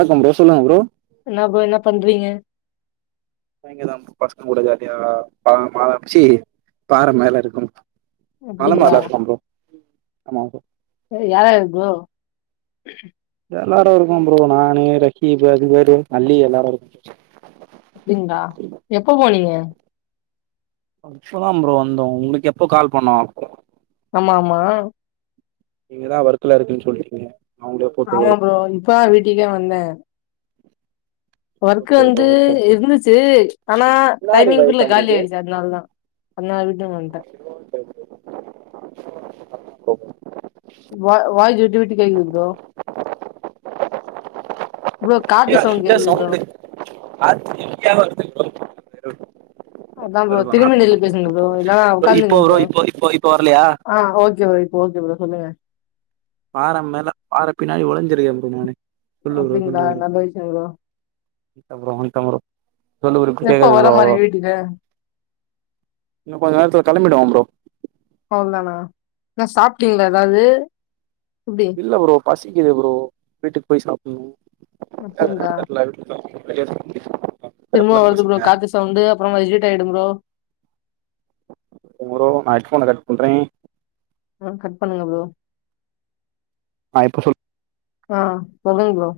வணக்கம் ப்ரோ சொல்லுங்க ப்ரோ என்னா ப்ரோ என்னா பண்றீங்க நா இங்கதா பசங்க கூட ஜாலியா பாத மால ச்சி பாற மேல இருக்கோம் அப்டிங்ளா ஆமா ப்ரோ யார் யாரு ப்ரோ எல்லாரு இருக்கோ ப்ரோ நானு ரஹீபு அதுகரு அல்லி எல்லாரு இருக்கோ அப்டிங்ளா எப்ப போனீங்க இப்ப தா ப்ரோ வந்தோ உங்களுக்கு எப்போ கால் பண்ணோ ஆமா ஆமா நீங்கதா ஒர்க்ல இருக்குன் சொல்றீங்க ஆமா ப்ரோ இப்ப தா வீட்டுக்கே வந்த ஒர்க்கு வந்து இருந்துச்சு ஆனா முன்னாடி டைமிங் வை குள்ள காலி தம்முனுக்கு ஆயிடுச்சு அதனால் தா அதுனால் வீட்டுக் வன்ட்ட [inaudible] வா வாயிஜ் விட்டு விட்டுக்கு கேக்குது ப்ரோ ப்ரோ காத்து இங்க சவுண்ட் இங்க கேக்குது ப்ரோ. சவுண்டு அது ஹெவியா வருது ப்ரோ அதா ப்ரோ திரும்பி நில்லு பேசுங்க ப்ரோ. இல்லனா [unintelligible] இப்ப உக்காந்துக்கங்க ப்ரோ இப்போ இப்போ இப்போ வரலையா ஆ ஓகே ப்ரோ இப்ப ஓகே ப்ரோ சொல்லுங்க பாற மேல பாள பின்னாடி ஒழிஞ்சிருக்கே ப்ரோ நானு சொல்லு ப்ரோ சொல்லு அப்டிங்களா? ப்ரோ நல்ல விஷயம் ப்ரோ. இல்ல ப்ரோ வன்ட்ட ப்ரோ சொல்லு ப்ரோ இப்ப எப்ப கேக்காது வர ப்ரோ மாரி அவ்ளோவா வீட்டுக்கு? இன்னு கொஞ்ச நேரத்துல கெளம்பிடுவ ப்ரோ அவ்ளோ தானா என்ன சாப்ட்டீங்ளா ஏதாவது எப்டி இல்ல ப்ரோ பசிக்குது ப்ரோ வீட்டுக்கு போய் சாப்பட்ணு என்ன வேற அப்டிங்களா? தெர்ல வீட்ல [inaudible] திரும்ப வருது ப்ரோ பசங்க காத்து சவுண்டு அப்பறமா ரிஜெட் ஆகிடு ப்ரோ ப்ரோ நா ஹெட்ஃபோன கட் பண்றே ம் கட் பண்ணுங்க ப்ரோ ஆ இப்ப சொல் ஆ சொல்லுங்க ப்ரோ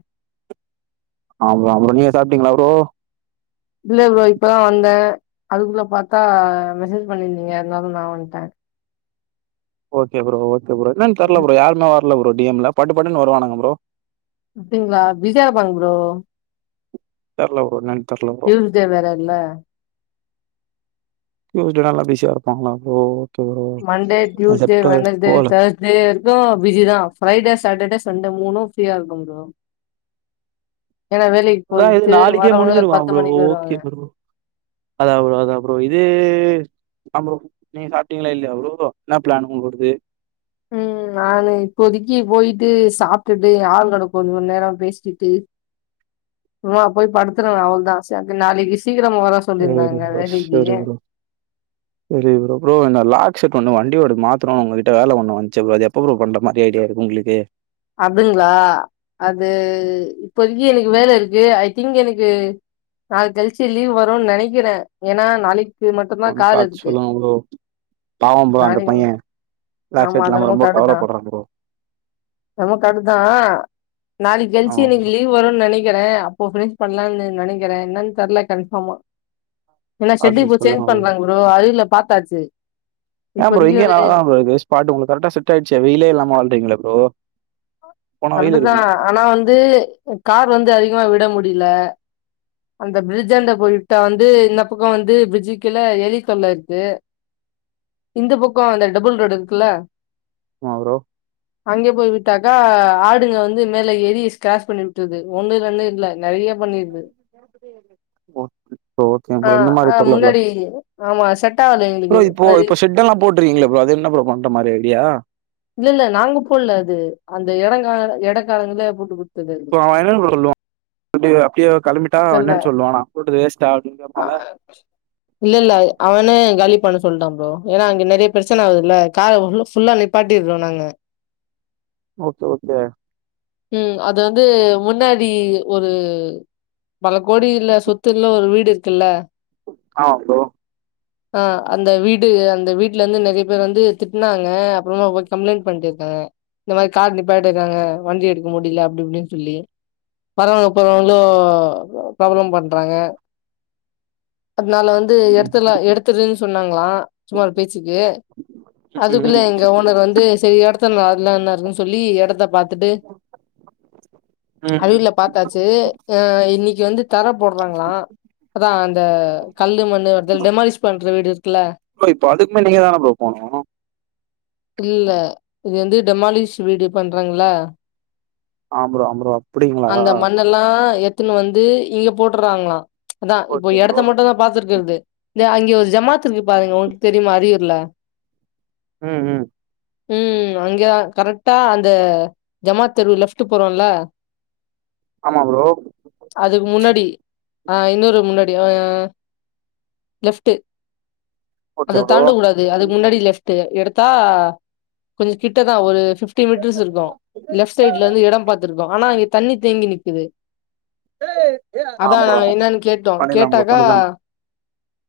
ஆ ப்ரோ அப்றோ நீங்க சாப்ட்டீங்ளா ப்ரோ இல்ல ப்ரோ இப்பதா வந்த அதுக்குள்ள பாத்தா மெசேஜ் பண்ணியிருந்தீங்க அதனால நா வன்ட்ட ஓகே ப்ரோ ஓகே ப்ரோ என்னன் தெர்ல ப்ரோ யாருமே வரல ப்ரோ டி எம்ல பட்டுப்பட்டுன்னு வருவானுங்க ப்ரோ அப்டிங்ளா பிஸியா இருப்பாங்க ப்ரோ தெர்ல ஃப்ரோ என்னான்னு தெர்ல ப்ரோ டியூஸ்டே வேற இல்ல டியூஸ்டேலா எல்லா பிஸியா இருப்பாங்ளா அப்போ மண்டே டியூஸ்டே வென்னஸ்டே போல தர்ஸ் அத இருக்கு பிஸிதா ஃப்ரைடே சாட்டர்டே சண்டே மூணும் ஃப்ரீயா இருக்கு ப்ரோ ஏன்னா வேலைக் அதா இது நாளைக்கே முடிஞ்சிருமா ப்ரோ வருவாங்க ஓகே ப்ரோ அதா ப்ரோ அதா ப்ரோ இது அதா ப்ரோ நீங்க சாப்டீங்களா இல்லையா ஃப்ரோ என்னா ப்ளான் உங்ளோடது ம் நானு இப்போதைக்கு போயிட்டு சாப்டுட்டு என் ஆளு கூட கொஞ்ச மணி நேர பேசிட்டு ஆமா போய் படுத்றுவே அவள்தா நாளைக்கு சீக்கிரம் வர எங்களுக்கு சொல்லியிருந்தாங்க ப்ரோ வேலைக்கு செரி ப்ரோ சேரி ஃப்ரோ ஃப்ரோ இந்த லாக் செஷ்ட் ஒன்னு வண்டிவேறு மாத்துறோ உங்க கிட்ட வேல ஒன்னு வந்துச்சு ஃப்ரோ அது எப்ப ஃப்ரோ பண்ற மாறி ஐடியா இருக்கு உங்ளுக்கு அப்டிங்ளா அது இப்போதக்கு எனக்கு வேலை இருக்கு ஐ திங்க் எனக்கு நாள் கழிச்சு லீவ் வருன் நெனைக்கிறே ஏன்னா நாளைக் கு மட்டுந்தா கொஞ்சம் காரு பாத்து இருக்கு சொல்லுங்க ப்ரோ. பாவம் ப்ரோ அந்த பையன் லாக் ஆமா செட் இல்லாம அதென்னமோ ரொம்ப கரெட்டுதா கவலைப்படுறான் ப்ரோ. என்னமோ கரட்டுதா நாளைக் கழிச்சு ஆமா ப்ரோ. இன்னைக்கி வரும்னு நெனைக்கிறே அப்போ பிரெ பண்லான்னு நெனைக்கிறே என்னன்னு தெர்ல கன்ஃபார்மா ஏன்னா ஷெட் பாத்துட்டு இப்ப சொல்லுங்க சேஞ்ச் பண்றாங்க ப்ரோ அது இல பாத்தாச்சு ஏ ஃப்ரோ இப்போதைக்கு இங்கையே நல்லாதா ப்ரோ இருக்கு ஸ்பாட்டு உங்களுக்கு கரக்டா செட் ஆயிடுச்சே வெயிலே இல்லாம வாழ்றீங்களா ப்ரோ போனா வெயில் கரெட்டுதா இருக்குமா ஆனா வந்து கார் வந்து அதிகமா விட முடில அந்த பிரிட்ஜ் ஆண்ட போய் விட்டா வந்து இந்த பக்க வந்து பிரிட்ஜுக்கு கீழ எலி தொல்ல இருக்கு இந்த பக்க அந்த டபுள் ரோடு் இருக்குல்ல ஆமா ப்ரோ அங்க போய் விட் ட்டக்கா ஆடுங்க வந்து மேல ஏறி ஸ்கிராஷ் பண்ணி விட்றுது ஒண்ணு ரெண்டு இல்ல நெறைய பண்ணிருது [inaudible] ஓ ஓகே ஆ ஃப்ரோ இந்த மாறி ஆ தொல்ல இல்ல முன்னாடி ஆமா செட் ஆகல எங்களுக்கு அது போட்டறீங்கள ஃப்ரோ அது என்ன ஃப்ரோ பன்ற மாறி ஐடியா இல்ல இல்ல நாங்க போல்ல அது அந்த எடங்க எடக்காலங்கள போட்டு குடுத்தது அது இப்ப அவ என்னன்னு கூட சொல்லுவா அப்ப அப்டியே கெளம்பிட்டா இல்லல்ல என்னன்னு சொல்லுவானா நா கூப்டது வேஸ்ட்டா அப்படினு கேப்பான்ல இல்ல இல்ல அவனே காலி பண்ண சொல்லிட்டா ப்ரோ ஏன்னா அங்க நெறைய பிரச்சனை ஆவுதுல்ல கார ஃபுல்லா நா நிப்பாட்டிறோ நாங்க ஓகே ஓகே ம் அது வந்து முன்னாடி ஒரு பல கோடி இல்ல சொத்துல்ல ஒரு வீடு இருக்குல்ல ஆ ப்ரோ அ அந்த வீடு அந்த வீட்லருந்து நெறைய பேர் வந்து திட்னாங்க சும்மா போய் கம்ளைண்ட் பண்ணிடுருக்காத இந்த மாறி கார் நிப் நிப்பாடிறாங்க வண்டி எடுக்க முடில அப்டி இப்டின்னு சொல்லி வரவங்க போறவங்களு ப்ராப்ள பண்றாங்க அத்னால வந்து ம் எடுத்தற்லா எடு த்துரு சொன்னாங்களா சும்மா ஒரு பேச்சுக்கு அதுக்குள்ள ம் எங்க ஓனர் வந்து செரி எடத் தர்லா அதுல என்ன இருக்குனு சொல்லி எடத்த பாத்துட்டு ம் ம் அல்ல பாத்தாச்சு அ இன்னெக்கி வந்து தர போட்றாங்களா அதா அந்த கல்லு மண்ணு வ டெமாலிஷ் பண்ற வீடு இருக்குல்ல ப்ரோ இப்ப அதுக்குமே நீங்க தான ப்ரோ போனு இல்ல இது வந்து டெமாலிஷ் வீடியோ பண்றாங்களா ஆ ப்ரோ ஆ ப்ரோ அப்டிங்களா எல்லா எத்துன்னு வந்து இங்க போட்டுறாங்களா அதா இப்போ ஓகே ப்ரோ எடத்த மட்டுந்தா பாத்துருக்குறது அங்கே ஒரு ஜமாத்து இருக்கு பாருங்க உங்களுக்கு தெரியுமா அறியூர்ல ம் ம் ம் அங்கேதா கரெட்டா அந்த ஜமாத் தெரு லெஃப்ட்டு போறோல்ல ஆமா ப்ரோ அதுக்கு முன்னாடி ஆ இன்னொரு முன்னாடி ஆ லெஃப்ட்டு ஓகே அத ப்ரோ தாண்டக்கூடாது அதுக்கு முன்னாடி லெஃப் டு எடுத்தா கொஞ்ச கிட்ட தா ஒரு பிஃப்டி மீட்டர்ஸ் இருக்கு லெஃப்ட் சைட்ல இருந்து எடொம் பாத்திருக்கோ ஆனா அங்க தண்ணி தேங்கி நிக்கிது அதா ஆமா ப்ரோ என்னன்னு கேட்டோ பண்ணிடலாம் ப்ரோ கேட்டாக்கா பண்ணிடலாம்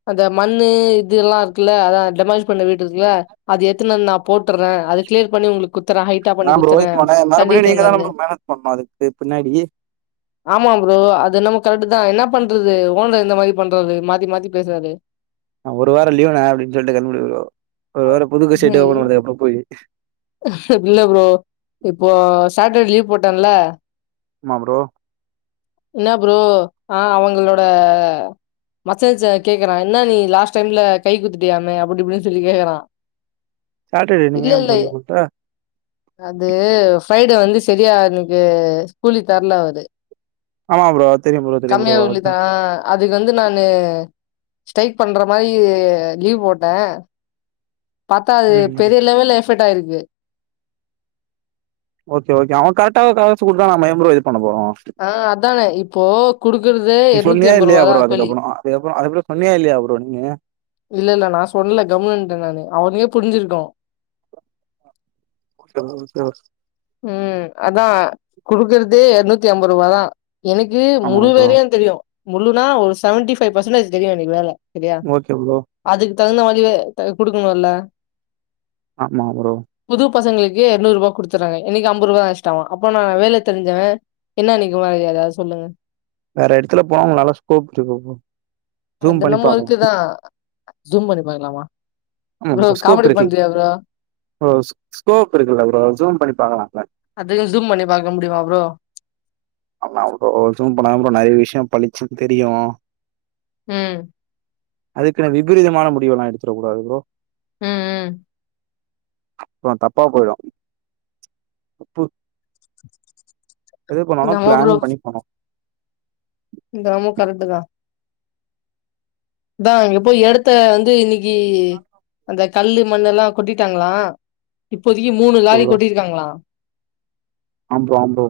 அந்த மண்ணு இது எல்லா இருக்குல்ல அதா டெமாலிஷ் பண்ண வீடு இருக்குல்ல அது எத்துன்னு வந் நா போட்டற்றே அது க்ளியர் பண்ணி உங்ளுக் குத்துறே ஹைட்டா பண்ணி ஏன் ப்ரோ குத்துற இப்போ நான் தண்ணி மறுபடியும் நீங்க தானே தேங்காது ப்ரோ மேனேஜ் பண்ணணும் அதுக்கு பின்னாடி ஆமா ப்ரோ அது என்னமோ கரட்டு தா என்ன பண்றது ஓனர் இந்த மாரி பண்றாரு மாத்தி மாத்தி பேசாதே அ ஒரு வாரோ லீவான்னே அப்டின்னு சொல்லிட்டு கெளம்புனோ வேற புது பெட்ஸுட்டு வந்து போயி இல்ல ப்ரோ இப்போ சேட்டர்டே லீவ் போட்டேல்ல ஆமா ப்ரோ இல்ல ப்ரோ ஆ அவுங்களோட மசுல்ஸ் அ கேக்கறா என்ன நீ லாஸ்ட் டைம்ல கை குத்துட்டியாமே அப்டி இப்டின்னு சொல்லி கேக்குறா சேட்டர்டே நீங்க இல்ல ஏ இல்ல ப்ரோ லீவ் போட்ட அது ஃப்ரைடே வந்து செரியா எனக்கு கூலி தரல அவரு ஆமா ப்ரோ தெரியும் ப்ரோ தெரியும் ப்ரோ கம்மியா கூலி அதுதான் தரா அதுக்கு வந்து நானு ஸ்டைக் பண்ற மாரி லீவ் போட்டே பாத்தா அது ம் ம் பெரிய லெவல்ல எஃபெக்ட் ஆய்ருக்கு ஓகே ஓகே அவன் கரட்டா காசு குடுத்தா நம்ம ஏ ப்ரோ இது பண்ண போறோ ஆ அதான இப்போ குடுக்குறதே எர்நூத்தி எம்பது ருவாதா கூலி அதுக்கப்பொறோ அது அப்பறோ சொன்னியா இல்லயா ப்ரோ நீங்க இல்ல இல்ல நா சொல்லல கம்முனு இருந்ட்ட நானு அவனுக்கே புருஞ்சிருக்கு ஓகே ப்ரோ ஓகே ப்ரோ ம் அதா குடுக்குறதே எர்நூத்தி அம்பருவா தா எனெக்கு ஆமா முழு ப்ரோ வேலெயு தெரியு முழுனா ஒரு செவன்டி ஃபைவ் பர்சன்டேஜ் தெரியு எனக்கு வேல செரியா ஓகே ப்ரோ அதுக்கு தகுந்த மாரி வே தர குடுக்கணுல்ல ஆமா ப்ரோ புது பசங்களுக்கு எர்நூறுர்வா குடுத் த்தர்ராங்க எனக்கு அம்பர்ருவா எக்ஸ்டாவா அப்போ நா வேல தெரிஞ்சவே என்ன எனக்கு மரியாத அத சொல்லுங் வேற எடத்துல போங்க நல்லா ஸ்கோப் இருக்கு ப்ரோ அது ஜூம் பண்ணி என்னமோ பாக்கலாம் ஒர்க்கு தா ஜூம் பண்ணி பாக்கலாமா ஆமா ப்ரோ ஸ்கோப் காமெடி இருக்கு பண்றியா ப்ரோ ஸ்கோப் இருக்குல்ல ப்ரோ ஜூம் பண்ணி பாக்கலாம்ள அதயு ஜூம் பண்ணி பாக்க முடியுமா ப்ரோ ஆமா ப்ரோ ஜூம் பண்ணாதா ப்ரோ நெறைய விஷய பலிச்சுன்னு தெரியு ம் அதுக்குனு விபரீதமான முடிவெல்லா எடுத்துரக்கூடாது ப்ரோ ம் ம் அப்றோ தப்பா போயிடு ப்பு எது பண்ணாலு என்னமோ பிளான் பண்ணி பன்னனு இதென்னமோ கரெக்டு தா தே இங்கே போய் எடத்த வந்து இன்னைக்கி அந்த கல்லு மண்ணு எல்லா கொட்டிட்டாங்களா இப்போதைக்கி மூணு ஓகே லாரி ப்ரோ கொட்டிருக்காங்களா ஆம் ப்ரோ ஆம்ப்ரோ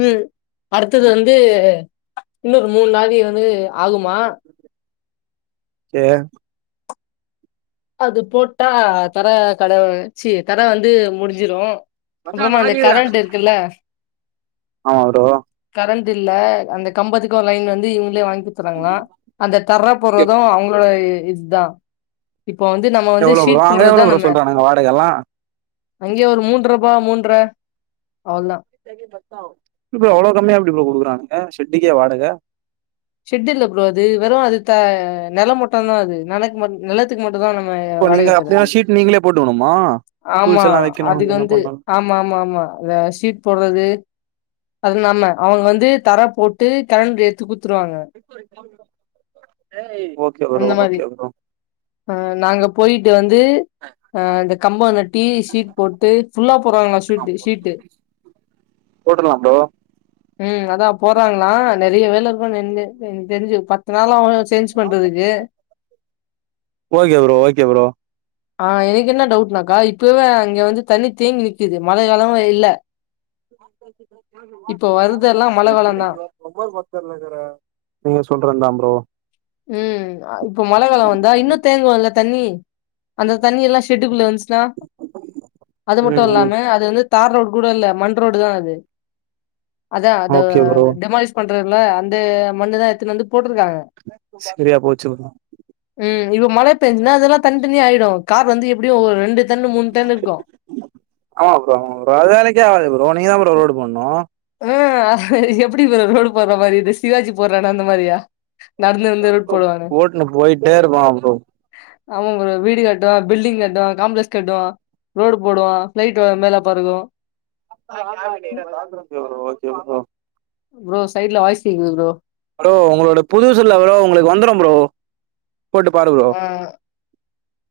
ம் அடுத்தது வந்து இன்னொரு மூணு லாரி வந்து ஆகுமா ஏ அது போட்டா தர கடை சீ தர வந்து முடிஞ்சிரு மச்சான் அப்பறமா அந்த லாரில கரண்ட் இருக்குள்ள ஆமா ப்ரோ கரண்ட் இல்ல அந்த கம்பத்துக்கு லைன் வந்து இவங்களே வாங் ஊத்துறாங்க அந்த தர போறது அவங்களோட இதுதா இப்போ வந்து நம்ம வந்து எவ்ளோ ப்ரோ ஷீட் அங்க போடுறது தா எவ்ளோ ப்ரோ நம்ம சொல்றானுங்க வாடகல்லா அங்கேயே ஒரு மூன்றபா மூன்றை அவளதா எப்டி பா இவ்ளோ கம்மியா கொடுக்குறானுங்க செட்டுக்கே வாடகை செட்டு இல்ல ப்ரோ அது வெறு அது த நில மட்டத அது நில நில த்க்கு மட்டு தா நம்ம இப்போ நீங்க வாடகை அப்டினா தர்றது ஷீட் நீங்களே போட்டுக்கணுமா ஆமா டூல்ஸ் எல்லா வெக்கணு அதுக்கு இதெல்லா வந்து பண்ணணு ஆமா ஆமா ஆமா அந்த ஷீட் போடுறது அது இல்லாமா அவங்க வந்து தர போட்டு கரண்டு எடுத்து குடுத்துருவாங்க [inaudible] அந்த மாரி ஓகே ப்ரோ ஆ நாங்க போயிட்டு வந்து ஆ இந்த கம்ப நட்டி ஷீட் போட்டு ஃபுல்லா போடுறாங்களா ஷீட்டு ஷீட்டு போட்டுறள்ள ப்ரோ ம் அதா போடுறாங்களா நெறைய வேலை இருக்கு எனக்கு தெரிஞ்சு பத் இதுனால அவங்கள சேஞ்ச் பண்றதுக்கு ஓகே ப்ரோ ஓகே ப்ரோ ஆ எனக்கு என்ன டவுட்னாக்கா இப்பவே அங்க வந்து தண்ணி தேங்கி நிக்குது மழை காலமே இல்ல [inaudible] இப்போ வருதெல்லா மழ காலந்தா நீங்க சொல்றதுத ப்ரோ ம் இப்ப மழை கால வந்தா இன்னு தேங்குலே தண்ணி அந்த தண்ணி எல்லா ஷெட்டுக்குள்ள வந்துச்சுன்னா அது மட்டு ம் இல்லாம ம் அது வந்து தார் ரோடு கூட இல்ல மண் ரோடு தா அது அதா அது ஓகே ப்ரோ டெமாலிஷ பண்றதுல அந்த மண்ணுத எடுத்துனு வந்து போட்டிருக்காங்க சரியா போச்சு ப்ரோ ம் இப்ப மழை பெஞ்சுனா அதெல்லா தனி தனி ஆயிடு கார் வந்து எப்படியு ஒரு ரெண்டு டன் மூணு டன் இருக்கு ஆமா ப்ரோ அது வேலைக்கே ஆகது ப்ரோ நீங்கத ப்ரோ ரோடு போடணு ஆ எப்டி ப்ரோ ரோடு போற மாரி இது சிவாஜி போறானா அந்த மாரியா நடந்து நடந்து ரோடு போடுவானே போட்டுன்னு போயிட்டே இருப்பகா ப்ரோ ஆமாங்க ப்ரோ வீடு கட்டுவா பில்டிங் கட்டுவாங்க காம்ப்ளெக்ஸ் கட்டுவா ரோடு போடுவா பிளைட் வ மேலே பறக்கு ம் okay bro okay bro bro சைட்ல வாய்ஸ் கேக்குது ப்ரோ ப்ரோ உங்களோட புதுசெல்ல கூடோ உங்களுக்கு வந்துரு ப்ரோ போட்டு பாரு ப்ரோ ஆ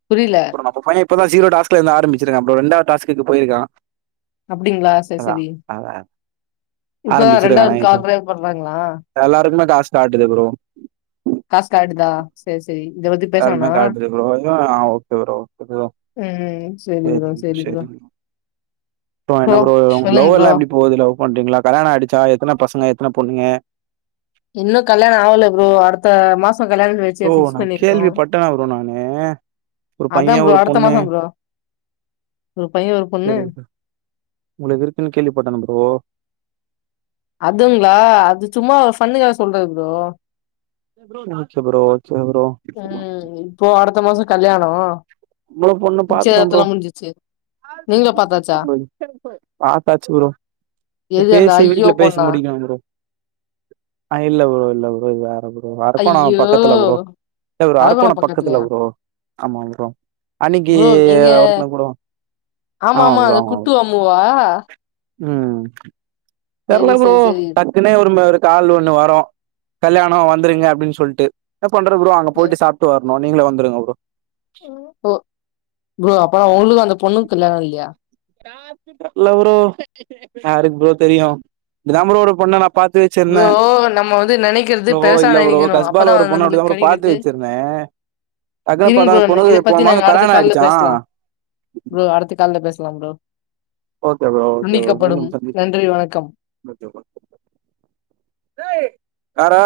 புரில உங்க பையே இப்பதா ஜீரோ டாஸ்க்லருந்து ஆரம்பச்சிருக்க ப்ரோ ரெண்டாவது டாஸ்க்குக்கு போயிருக்கா அப்டிங்களா சரி அதா சரி அதா இப்பதா ஆரம்பிச்சிருக்கா ரெண்டாவது நைட்டு கால் [unintelligible] பண்றாங்களா எல்லாருக்குமே காசு காட்டுது ப்ரோ காசு காட்டுதா சேர் சேரி இந்த வந்து யாருமே தரதில்ல ப்ரோ இதுவு ஓகே ப்ரோ இதுவு ம் செரி செரிங்க ப்ரோ செரி செரிங்க ப்ரோ அப்றோ என்ன ப்ரோ சொல்லுங்க ப்ரோ லவ்வல்லா எப்படி போது லவ் பண்றீங்களா கல்யாணோ ஆயிடிச்ச எத்தன பசங்க எத்தன பொண்ணுங்க இன்னு கல்யாணோ ஆகல ப்ரோ அடுத்த மாசோ கல்யாணோ பண் ப்ரோ சிம்ஸ் ஃப்க்ஸ் நா பண்ணிருக்கோ கேள்விப்பட்டனா ப்ரோ நானு ஒரு அதா பைய ப்ரோ ஒரு அடுத்த பொண்ணு மாசோ ப்ரோ ஒரு பையே ஒரு பொண்ணு உள்ள இருக்குன்னு கேள்விப்பட் ப்ரோ அதுங்களா அது சும்மா ஒரு பண்ணுக்காக சொல்றது ப்ரோ ப்ரோ ஓகே ப்ரோ சேரி ப்ரோ ம் இப்போ அடுத்த மாசோ கல்யாணோ இ்ன்னோரு பொண்ணு பாத்துட்டே ப்ரோ நிச்சயதார்த்தோலா முடிஞ்சிச்சு நீங்களு பாத்தாச்சா ஆ பாத்தாச்சு ப்ரோ எது அந்த பேசி ஐயோ பொண் [unintelligible] முடிக்கணு ப்ரோ ஐ லவ் லவ் இது வேறது அரக்கோண ஐயோ பக்கத்துல ப்ரோ அரக்கோண அரக்கோணோ பக்கத்துல பக்கத்துலயா ப்ரோ ஆமா ப்ரோ அன்னைக்கி ப்ரோ நீங்க [unintelligible] ஆமா ப்ரோ ஆமா ப்ரோ அதுவா தெர்ல செரி ப்ரோ செரி செரி தட் இதுக்குனே ஒரு ஒரு கால் ஒண்ணு வரு கல்யாணோ வந்துருங்க அப்படின்னு சொல்ட்டு என்ன பண்ற ப்ரோ அங்க போயிட்டு சாப்ட்டு வருணு நீங்களே வந்துடுங்க ப்ரோ ப்ரோ அப்ப ஒங்களுக்கு அந்த பொண்ணுக் கல்யாணோ இல்லையா தெர்ல ப்ரோ யாருக்கு ப்ரோ தெரியு இப்ப தா ப்ரோ ஒரு பொண்ண நா பாத்து வச்சுருந்த ப்ரோ நம்ம வந்து நெனைக்கிறது ப்ரோ பெருசா இல்ல ப்ரோ நெனைக்கணு காஸ்பால அப்பதா ஒரு பொண்ண அப்படி தா நம்மளுக்கு ப்ரோ பாத்து கெடைக்கிறது வச் சிருந்தே டக்குன்னு இருங்க பாத்தா ப்ரோ அத்த இத பெண்ணுக்கு போன பத்தி மாசோ நாங்க அடுத்த கல்யாணோ கால்ல ஆயிடுச்சா பேசலா ப்ரோ அடுத்த கால்ல பேசலாம் ப்ரோ ஓகே ப்ரோ துண்டிக்கப்படும் நன்றி வணக்கம் யார்ரா